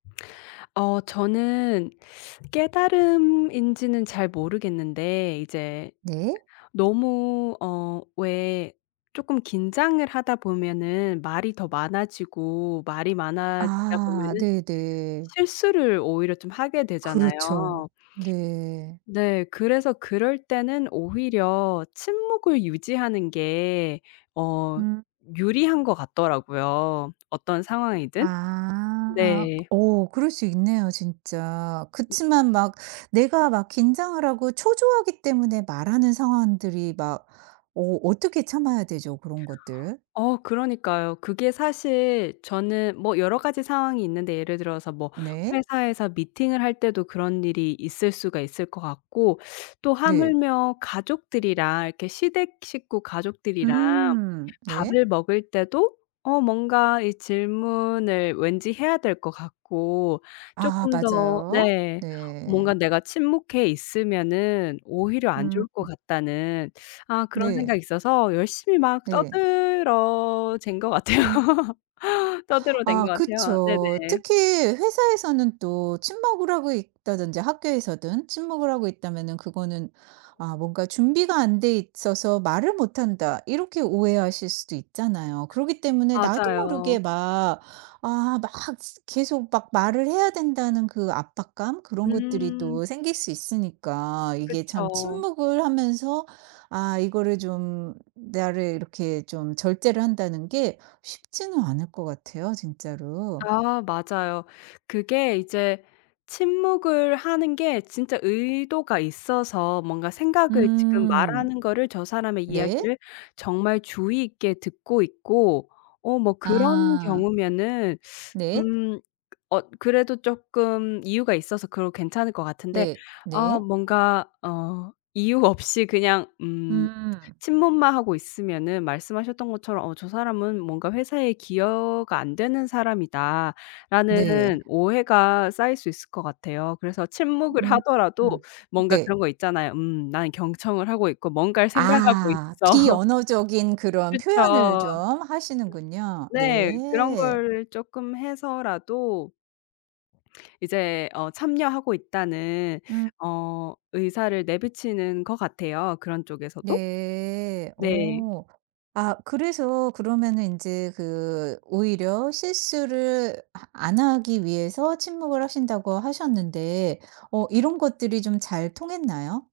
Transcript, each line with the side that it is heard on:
left: 어 저는 깨달음인지는 잘 모르겠는데 이제
right: 네.
left: 너무 어 왜 쪼끔 긴장을 하다 보면은 말이 더 많아지고 말이 많아지다
right: 아
left: 보면은
right: 네네.
left: 실수를 오히려 좀 하게
right: 그렇죠.
left: 되잖아요.
right: 네.
left: 네. 그래서 그럴 때는 오히려 침묵을 유지하는 게 어
right: 음.
left: 유리한 것 같더라고요, 어떤 상황이든.
right: 아.
left: 네.
right: 어 그럴 수 있네요, 진짜. 그치만 막 내가 막 긴장을 하고 초조하기 때문에 말하는 상황들이 막 어 어떻게 참아야 되죠, 그런 것들?
left: 어 그러니까요. 그게 사실 저는 뭐 여러 가지 상황이 있는데 예를 들어서 뭐
right: 네.
left: 회사에서 미팅을 할 때도 그런 일이 있을 수가 있을 것 같고 또
right: 네.
left: 하물며 가족들이랑 이렇게 시댁 식구 가족들이랑
right: 음 네.
left: 밥을 먹을 때도 어 뭔가 질문을 왠지 해야 될 것 같고
right: 아
left: 쪼끔 더
right: 맞아요.
left: 네. 뭔가
right: 네.
left: 내가 침묵해 있으면은 오히려 안
right: 음.
left: 좋을 것 같다는 아 그런
right: 네.
left: 생각이 있어서 열심히 막
right: 네.
left: 떠들어댄 것 같아요.
right: 음.
left: 떠들어댄 것
right: 아
left: 같아요.
right: 그쵸.
left: 네네.
right: 특히 회사에서는 또 친목을 하고 있다든지 학교에서든 친목을 하고 있다면은 그거는 아 뭔가 준비가 안 돼 있어서 말을 못 한다. 이렇게 오해하실 수도 있잖아요. 그러기 때문에 나도 모르게
left: 맞아요.
right: 막 아 막 계속 막 말을 해야 된다는 그 압박감 그런 것들이
left: 음.
right: 또 생길 수 있으니까 이게 참
left: 그쵸.
right: 침묵을 하면서 아 이거를 좀 나를 이렇게 좀 절제를 한다는 게 쉽지는 않을 것 같아요, 진짜로.
left: 아 맞아요. 그게 이제 침묵을 하는 게 진짜 의도가 있어서 뭔가 생각을 지금
right: 음.
left: 말하는 거를 저 사람의
right: 네.
left: 이야기를 정말 주의 있게 듣고 있고 어 뭐 그런
right: 아.
left: 경우면은
right: 네.
left: 음 어 그래도 쪼끔 이유가 있어서 그건 괜찮을 것 같은데
right: 네
left: 아
right: 네.
left: 뭔가 어 이유 없이 그냥 음
right: 음.
left: 침묵만 하고 있으면은 말씀하셨던 것처럼 '어 저 사람은 뭔가 회사에 기여가 안 되는 사람이다.'라는
right: 네.
left: 오해가 쌓일 수 있을 것 같아요. 그래서 침묵을 하더라도
right: 음음
left: 뭔가
right: 네.
left: 그런 거 있잖아요. 음 난 경청을 하고 있고 뭔가를 생각하고
right: 아.
left: 있어.
right: 비언어적인 그런 표현을
left: 그쵸.
right: 좀 하시는군요.
left: 네. 그런
right: 네.
left: 걸 쪼끔 해서라도 이제 어 참여하고 있다는
right: 음.
left: 어 의사를 내비치는 것 같아요, 그런 쪽에서도.
right: 네.
left: 네.
right: 어. 아 그래서 그러면은 인제 그 오히려 실수를 아 안 하기 위해서 침묵을 하신다고 하셨는데 어 이런 것들이 좀 잘 통했나요?